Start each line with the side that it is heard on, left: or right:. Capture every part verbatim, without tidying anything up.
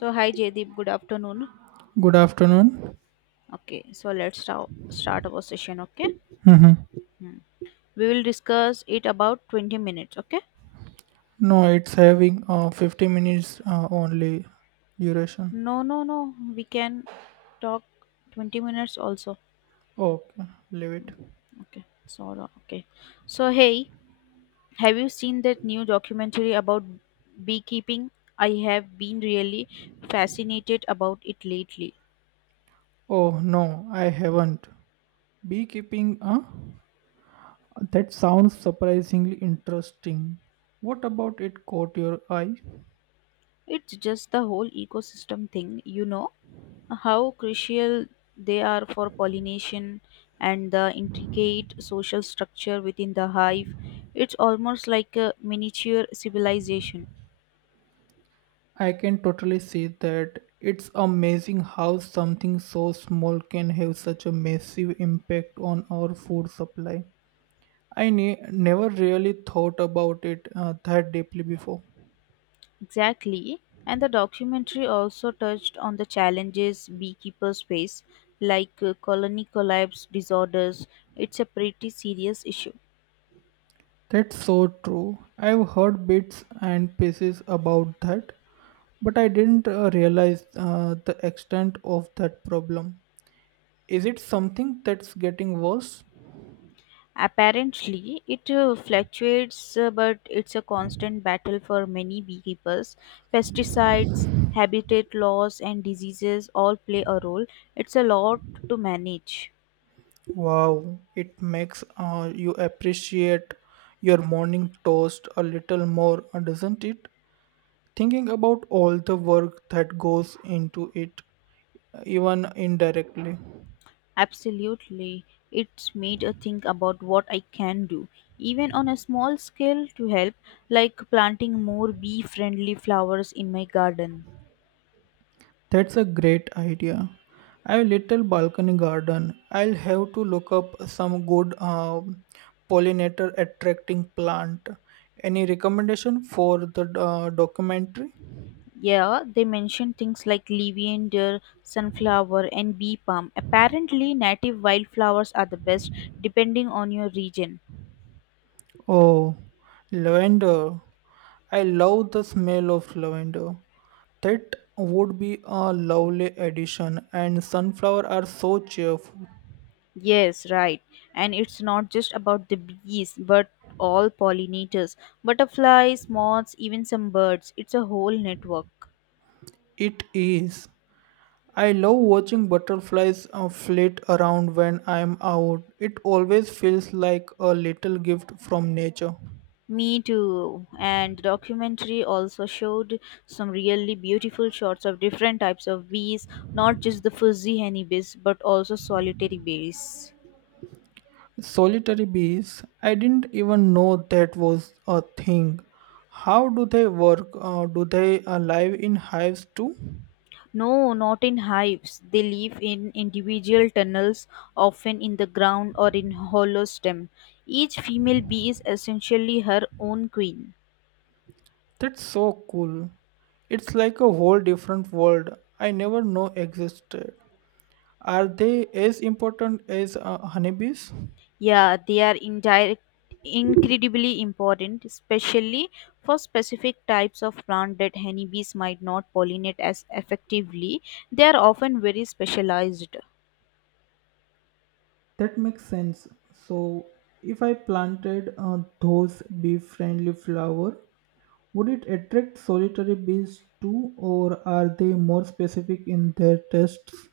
left: So hi Jaydeep, good afternoon.
right: Good afternoon.
left: Okay, so let's start start our session. Okay.
right: Mhm.
left: Hmm. We will discuss it about twenty minutes. Okay,
right: No, it's having uh, fifty minutes uh, only duration.
left: no, no, no, we can talk twenty minutes also.
right: Okay, leave it.
left: Hmm. Okay, so okay, so hey, have you seen that new documentary about beekeeping? I have been really fascinated about it lately.
right: Oh no, I haven't. Beekeeping, huh? That sounds surprisingly interesting. What about it caught your eye?
left: It's just the whole ecosystem thing, you know, how crucial they are for pollination and the intricate social structure within the hive. It's almost like a miniature civilization.
right: I can totally see that. It's amazing how something so small can have such a massive impact on our food supply. I ne- never really thought about it uh, that deeply before.
left: Exactly. And the documentary also touched on the challenges beekeepers face, like uh, colony collapse disorders. It's a pretty serious issue.
right: That's so true. I've heard bits and pieces about that, but I didn't uh, realize uh, the extent of that problem. Is it something that's getting worse?
left: Apparently, it uh, fluctuates, uh, but it's a constant battle for many beekeepers. Pesticides, habitat loss, and diseases all play a role. It's a lot to manage.
right: Wow, it makes uh, you appreciate your morning toast a little more, uh, doesn't it? Thinking about all the work that goes into it, even indirectly.
left: Absolutely. It's made a think about what I can do, even on a small scale, to help, like planting more bee friendly flowers in my garden.
right: That's a great idea. I have little balcony garden. I'll have to look up some good um, pollinator attracting plant. Any recommendation for the uh, documentary?
left: Yeah, they mention things like levander, sunflower, and bee palm. Apparently, native wildflowers are the best depending on your region.
right: Oh, lavender. I love the smell of lavender. That would be a lovely addition and sunflower are so cheerful.
left: Yes, right. And it's not just about the bees, but all pollinators, butterflies, moths, even some birds. It's a whole network.
right: It is. I love watching butterflies uh, flit around when I'm out. It always feels like a little gift from nature.
left: Me too. And the documentary also showed some really beautiful shots of different types of bees, not just the fuzzy honeybees, but also solitary bees.
right: Solitary bees, I didn't even know that was a thing. How do they work? Uh, do they uh, live in hives too?
left: No, not in hives. They live in individual tunnels, often in the ground or in hollow stem. Each female bee is essentially her own queen.
right: That's so cool. It's like a whole different world I never know existed. Are they as important as uh, honeybees?
left: Yeah, they are indirect, incredibly important, especially for specific types of plant that honeybees might not pollinate as effectively. They are often very specialized.
right: That makes sense. So, if I planted uh, those bee-friendly flower, would it attract solitary bees too, or are they more specific in their tests?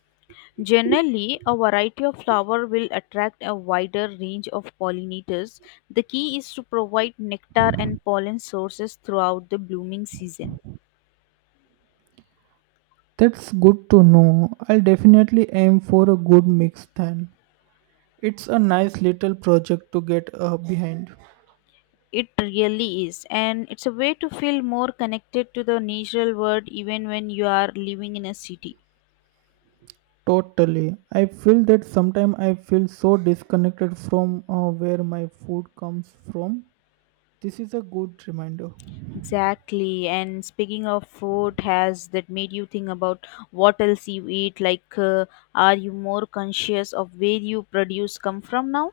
left: Generally, a variety of flower will attract a wider range of pollinators. The key is to provide nectar and pollen sources throughout the blooming season.
right: That's good to know. I'll definitely aim for a good mix then. It's a nice little project to get uh, behind.
left: It really is, and it's a way to feel more connected to the natural world even when you are living in a city.
right: Totally. I feel that sometimes I feel so disconnected from uh, where my food comes from. This is a good reminder.
left: Exactly. And speaking of food, has that made you think about what else you eat? Like, uh, are you more conscious of where you produce come from now?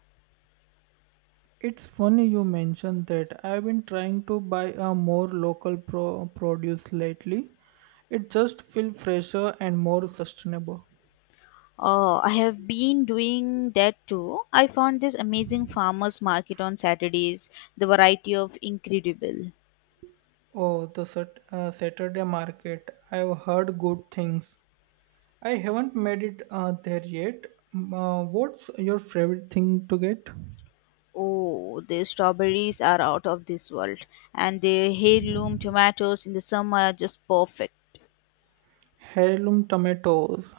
right: It's funny you mentioned that. I've been trying to buy a more local pro- produce lately. It just feels fresher and more sustainable.
left: Oh, I have been doing that too. I found this amazing farmers market on Saturdays. The variety of incredible.
right: Oh, the sat- uh, Saturday market. I've heard good things. I haven't made it uh, there yet. Mm, Uh, what's your favorite thing to get?
left: Oh, the strawberries are out of this world, and the heirloom tomatoes in the summer are just perfect.
right: Heirloom tomatoes.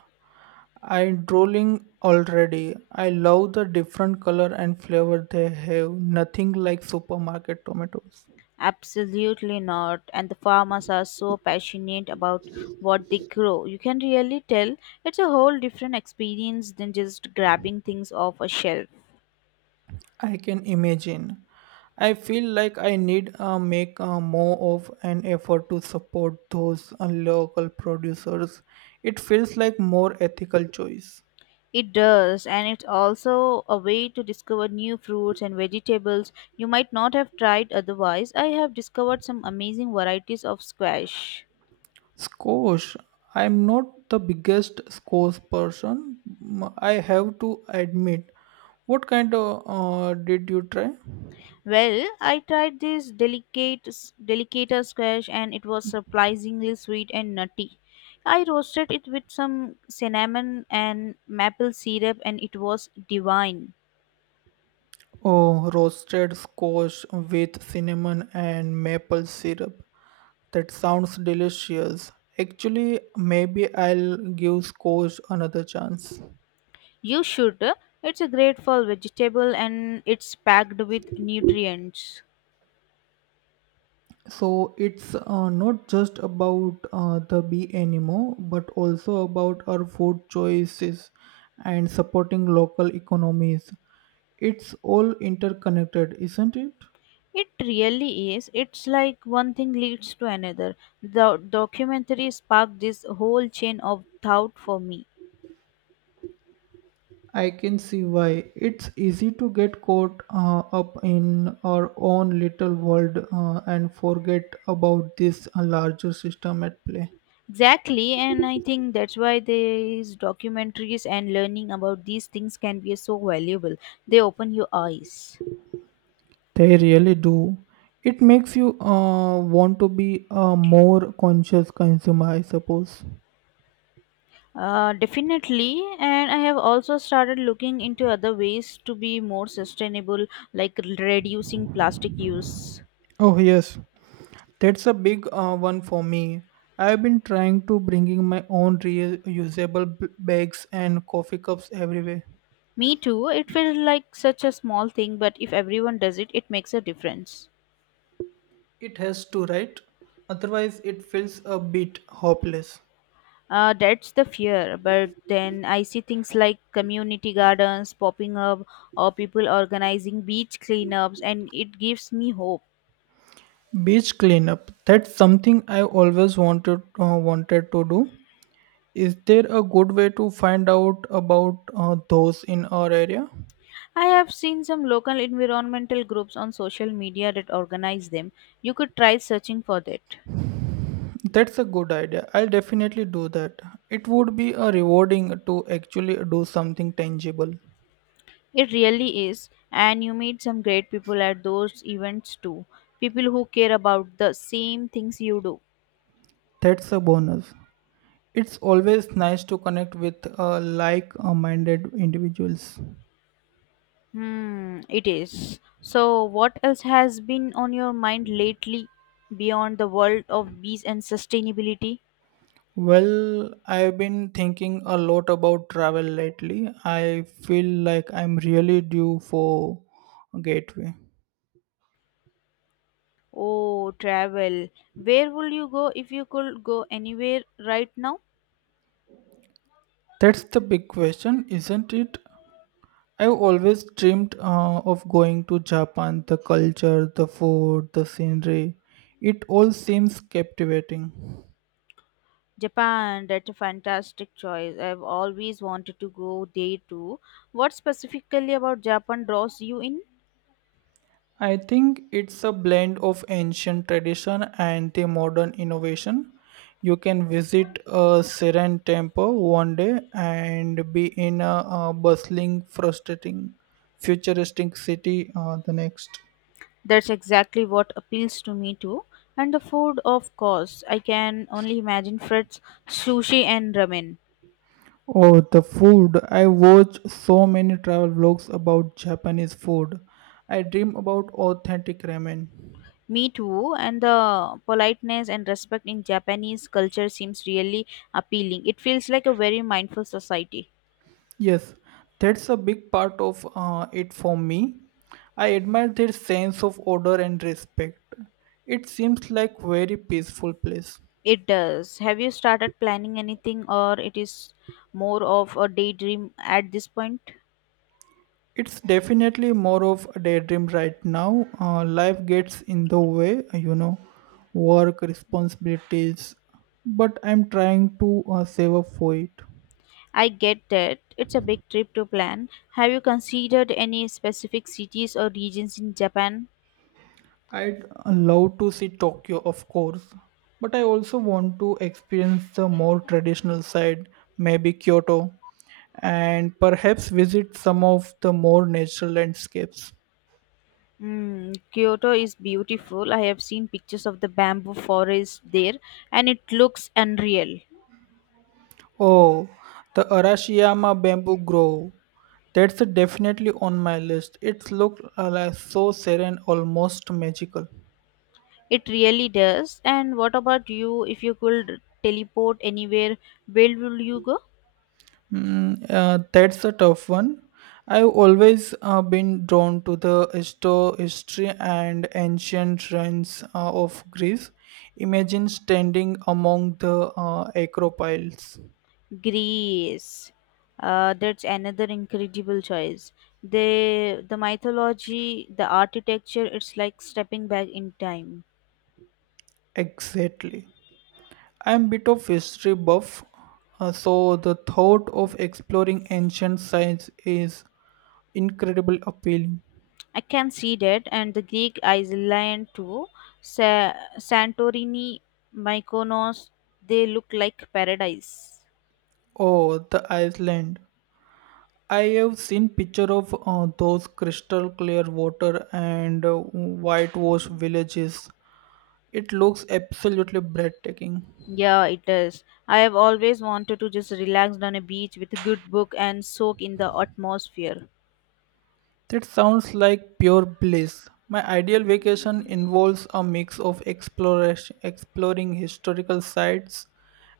right: I'm drooling already. I love the different color and flavor they have. Nothing like supermarket tomatoes.
left: Absolutely not. And the farmers are so passionate about what they grow. You can really tell it's a whole different experience than just grabbing things off a shelf.
right: I can imagine. I feel like I need uh, make uh, more of an effort to support those uh, local producers. It feels like more ethical choice.
left: It does, and it's also a way to discover new fruits and vegetables you might not have tried otherwise. I have discovered some amazing varieties of squash.
right: Squash. I'm not the biggest squash person. Mm, I have to admit. What kind of uh, did you try?
left: Well, I tried this delicate delicata squash and it was surprisingly sweet and nutty. I roasted it with some cinnamon and maple syrup and it was divine.
right: Oh, roasted squash with cinnamon and maple syrup. That sounds delicious. Actually, maybe I'll give Scosh another chance.
left: You should. It's a great fall vegetable and it's packed with nutrients.
right: So it's uh, not just about uh, the bee anymore, but also about our food choices and supporting local economies. It's all interconnected, isn't it?
left: It really is. It's like one thing leads to another. The documentary sparked this whole chain of thought for me.
right: I can see why. It's easy to get caught uh, up in our own little world uh, and forget about this uh, larger system at play.
left: Exactly, and I think that's why these documentaries and learning about these things can be so valuable. They open your eyes.
right: They really do. It makes you uh, want to be a more conscious consumer, I suppose.
left: Uh, definitely, and I have also started looking into other ways to be more sustainable, like reducing plastic use.
right: Oh yes, that's a big uh, one for me. I've been trying to bringing my own reusable b- bags and coffee cups everywhere.
left: Me too, it feels like such a small thing, but if everyone does it, it makes a difference.
right: It has to, right? Otherwise, it feels a bit hopeless.
left: Uh, that's the fear. But then I see things like community gardens popping up or people organizing beach cleanups, and it gives me hope.
right: Beach cleanup. That's something I always wanted uh, wanted to do. Is there a good way to find out about uh, those in our area?
left: I have seen some local environmental groups on social media that organize them. You could try searching for that.
right: That's a good idea. I'll definitely do that. It would be a rewarding to actually do something tangible.
left: It really is, and you meet some great people at those events too. People who care about the same things you do.
right: That's a bonus. It's always nice to connect with uh, like-minded individuals.
left: Hmm, it is. So, what else has been on your mind lately beyond the world of bees and sustainability?
right: Well, I've been thinking a lot about travel lately. I feel like I'm really due for a gateway.
left: Oh, travel. Where would you go if you could go anywhere right now?
right: That's the big question, isn't it? I've always dreamed uh, of going to Japan. The culture, the food, the scenery, it all seems captivating.
left: Japan, that's a fantastic choice. I've always wanted to go there too. What specifically about Japan draws you in?
right: I think it's a blend of ancient tradition and the modern innovation. You can visit a serene temple one day and be in a, uh bustling, frustrating, futuristic city uh, the next.
left: That's exactly what appeals to me too. And the food, of course. I can only imagine Fred's sushi and ramen.
right: Oh, the food. I watch so many travel vlogs about Japanese food. I dream about authentic ramen.
left: Me too, and the politeness and respect in Japanese culture seems really appealing. It feels like a very mindful society.
right: Yes, that's a big part of uh, it for me. I admire their sense of order and respect. It seems like very peaceful place.
left: It does. Have you started planning anything, or it is more of a daydream at this point?
right: It's definitely more of a daydream right now. Uh, life gets in the way, you know, work responsibilities, but I'm trying to uh, save up for it.
left: I get that. It's a big trip to plan. Have you considered any specific cities or regions in Japan?
right: I'd love to see Tokyo, of course, but I also want to experience the more traditional side, maybe Kyoto, and perhaps visit some of the more natural landscapes.
left: Mm, Kyoto is beautiful. I have seen pictures of the bamboo forest there, and it looks unreal.
right: Oh, the Arashiyama Bamboo Grove. That's definitely on my list. It looks uh, like so serene, almost magical.
left: It really does. And what about you? If you could teleport anywhere, where will you go?
right: Mm, uh, that's a tough one. I've always uh, been drawn to the histo- history and ancient ruins uh, of Greece. Imagine standing among the uh, acropiles.
left: Greece. Uh, that's another incredible choice. The the mythology, the architecture, it's like stepping back in time.
right: Exactly. I'm bit of history buff, uh, so the thought of exploring ancient sites is incredibly appealing.
left: I can see that, and the Greek island too. Sa- Santorini, Mykonos, they look like paradise.
right: Oh, the Iceland. I have seen picture of uh, those crystal clear water and uh, whitewashed villages. It looks absolutely breathtaking.
left: Yeah, it is. I have always wanted to just relax on a beach with a good book and soak in the atmosphere.
right: That sounds like pure bliss. My ideal vacation involves a mix of exploration, exploring historical sites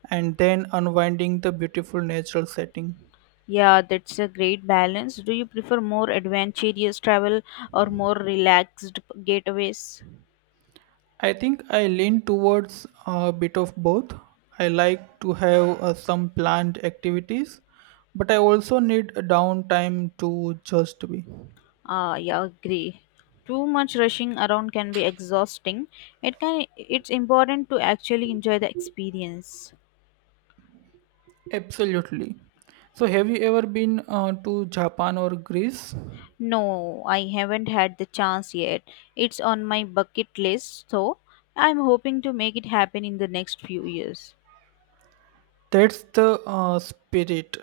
right: and then unwinding the beautiful natural setting.
left: Yeah, that's a great balance. Do you prefer more adventurous travel or more relaxed getaways?
right: I think I lean towards a bit of both. I like to have uh, some planned activities, but I also need a downtime to just be.
left: Ah, yeah, agree. Too much rushing around can be exhausting. It can, it's important to actually enjoy the experience.
right: Absolutely. So, have you ever been uh, to Japan or Greece?
left: No, I haven't had the chance yet. It's on my bucket list, so I'm hoping to make it happen in the next few years.
right: That's the uh, spirit.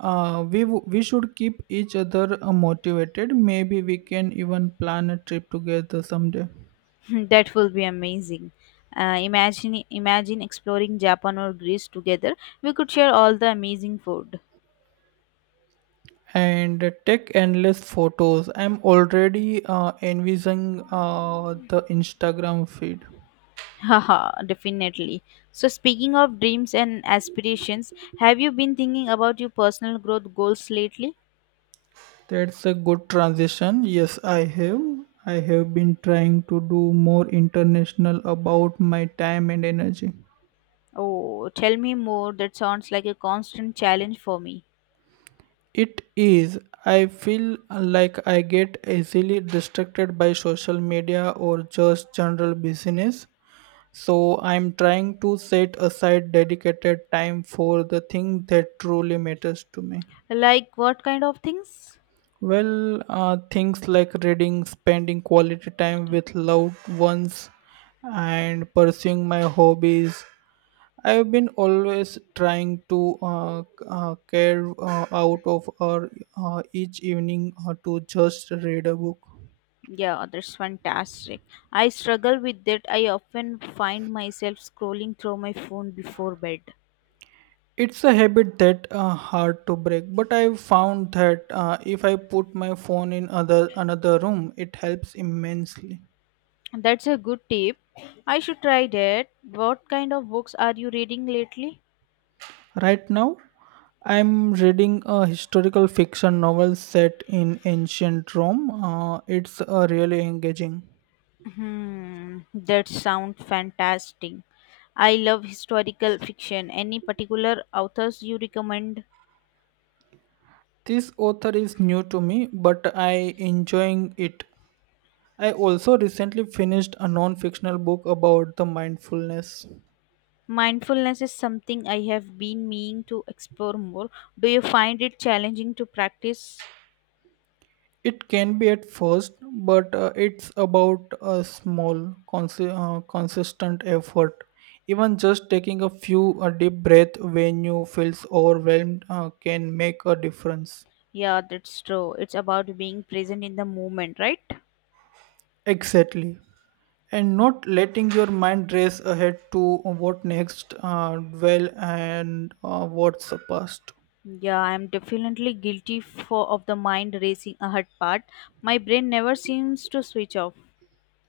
right: Uh, we w- we should keep each other uh, motivated. Maybe we can even plan a trip together someday.
left: That will be amazing. Uh, imagine imagine exploring Japan or Greece together. We could share all the amazing food.
right: And take endless photos. I'm already uh, envisaging uh, the Instagram feed.
left: Haha, definitely. So speaking of dreams and aspirations, have you been thinking about your personal growth goals lately?
right: That's a good transition. Yes, I have. I have been trying to do more international about my time and energy.
left: Oh, tell me more. That sounds like a constant challenge for me.
right: It is. I feel like I get easily distracted by social media or just general business. So I'm trying to set aside dedicated time for the thing that truly matters to me.
left: Like what kind of things?
right: Well, uh, things like reading, spending quality time with loved ones, and pursuing my hobbies. I've been always trying to uh, uh, carve uh, out of our, uh, each evening uh, to just read a book.
left: Yeah, that's fantastic. I struggle with that. I often find myself scrolling through my phone before bed.
right: It's a habit that uh, hard to break, but I've found that uh, if I put my phone in other another room, it helps immensely.
left: That's a good tip. I should try that. What kind of books are you reading lately?
right: Right now, I'm reading a historical fiction novel set in ancient Rome. Uh, it's uh, really engaging.
left: Hmm, that sounds fantastic. I love historical fiction. Any particular authors you recommend?
right: This author is new to me, but I enjoying it. I also recently finished a non-fictional book about the mindfulness.
left: Mindfulness is something I have been meaning to explore more. Do you find it challenging to practice?
right: It can be at first, but uh, it's about a small, cons- uh, consistent effort. Even just taking a few a deep breath when you feels overwhelmed uh, can make a difference.
left: Yeah, that's true. It's about being present in the moment, right?
right: Exactly. And not letting your mind race ahead to what next, uh, dwell and uh, what's the past.
left: Yeah, I'm definitely guilty for of the mind racing ahead part. My brain never seems to switch off.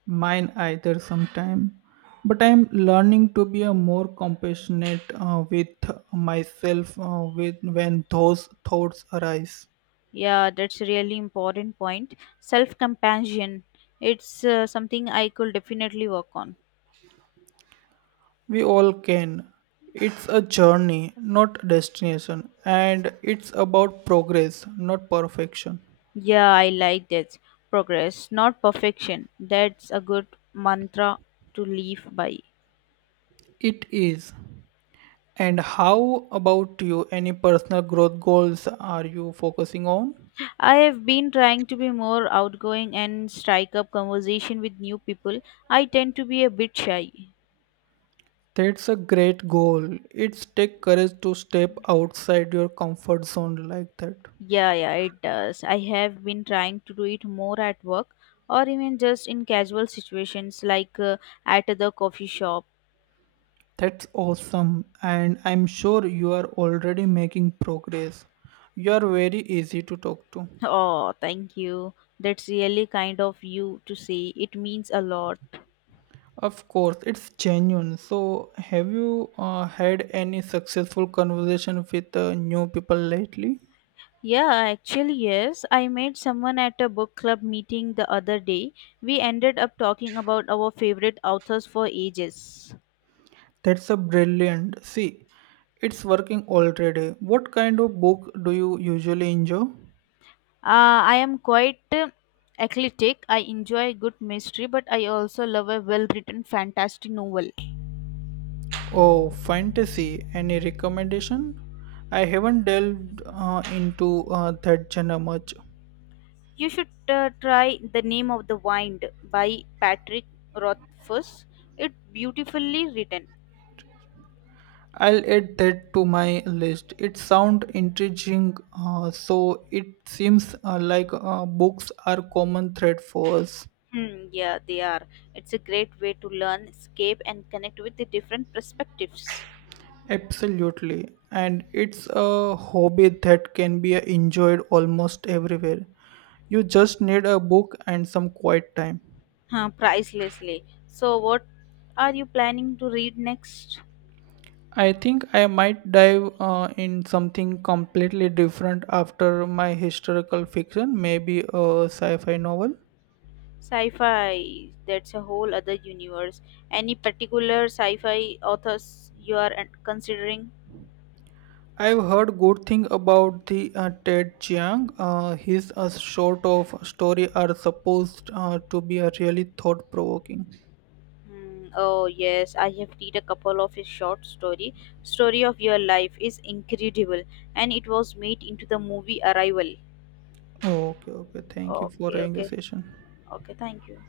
right: Mine either sometime. But I'm learning to be a more compassionate uh, with myself uh, with when those thoughts arise.
left: Yeah, that's a really important point. Self compassion. It's uh, something I could definitely work on.
right: We all can. It's a journey, not destination, and it's about progress, not perfection.
left: Yeah, I like that. Progress, not perfection. That's a good mantra to live by.
right: It is. And how about you? Any personal growth goals are you focusing on?
left: I have been trying to be more outgoing and strike up conversation with new people. I tend to be a bit shy.
right: That's a great goal. It's take courage to step outside your comfort zone like that.
left: Yeah, yeah, it does. I have been trying to do it more at work or even just in casual situations like uh, at the coffee shop.
right: That's awesome, and I'm sure you are already making progress. You are very easy to talk to.
left: Oh, thank you. That's really kind of you to say. It means a lot.
right: Of course, it's genuine. So, have you uh, had any successful conversation with uh, new people lately?
left: Yeah, actually, yes. I met someone at a book club meeting the other day. We ended up talking about our favorite authors for ages.
right: That's a brilliant. See, it's working already. What kind of book do you usually enjoy?
left: Uh, I am quite uh, eclectic. I enjoy good mystery, but I also love a well written fantasy novel.
right: Oh, fantasy. Any recommendation? I haven't delved uh, into uh, that genre much.
left: You should uh, try The Name of the Wind by Patrick Rothfuss. It's beautifully written.
right: I'll add that to my list. It sounds intriguing, uh, so it seems uh, like uh, books are common thread for us.
left: Hmm, yeah, they are. It's a great way to learn, escape, and connect with the different perspectives.
right: Absolutely, and it's a hobby that can be enjoyed almost everywhere. You just need a book and some quiet time.
left: Huh, pricelessly. So, what are you planning to read next?
right: I think I might dive uh, in something completely different after my historical fiction, maybe a sci-fi novel.
left: Sci fi. That's a whole other universe. Any particular sci fi authors you are uh, considering?
right: I've heard good thing about the uh, Ted Chiang. Uh, his uh, short of story are supposed uh, to be a really thought provoking.
left: Hmm, oh, yes. I have read a couple of his short story. Story of Your Life is incredible, and it was made into the movie Arrival.
right: Okay, okay. Thank you for
left: Okay,
right: having the
left: okay,
right: session.
left: okay. Thank you.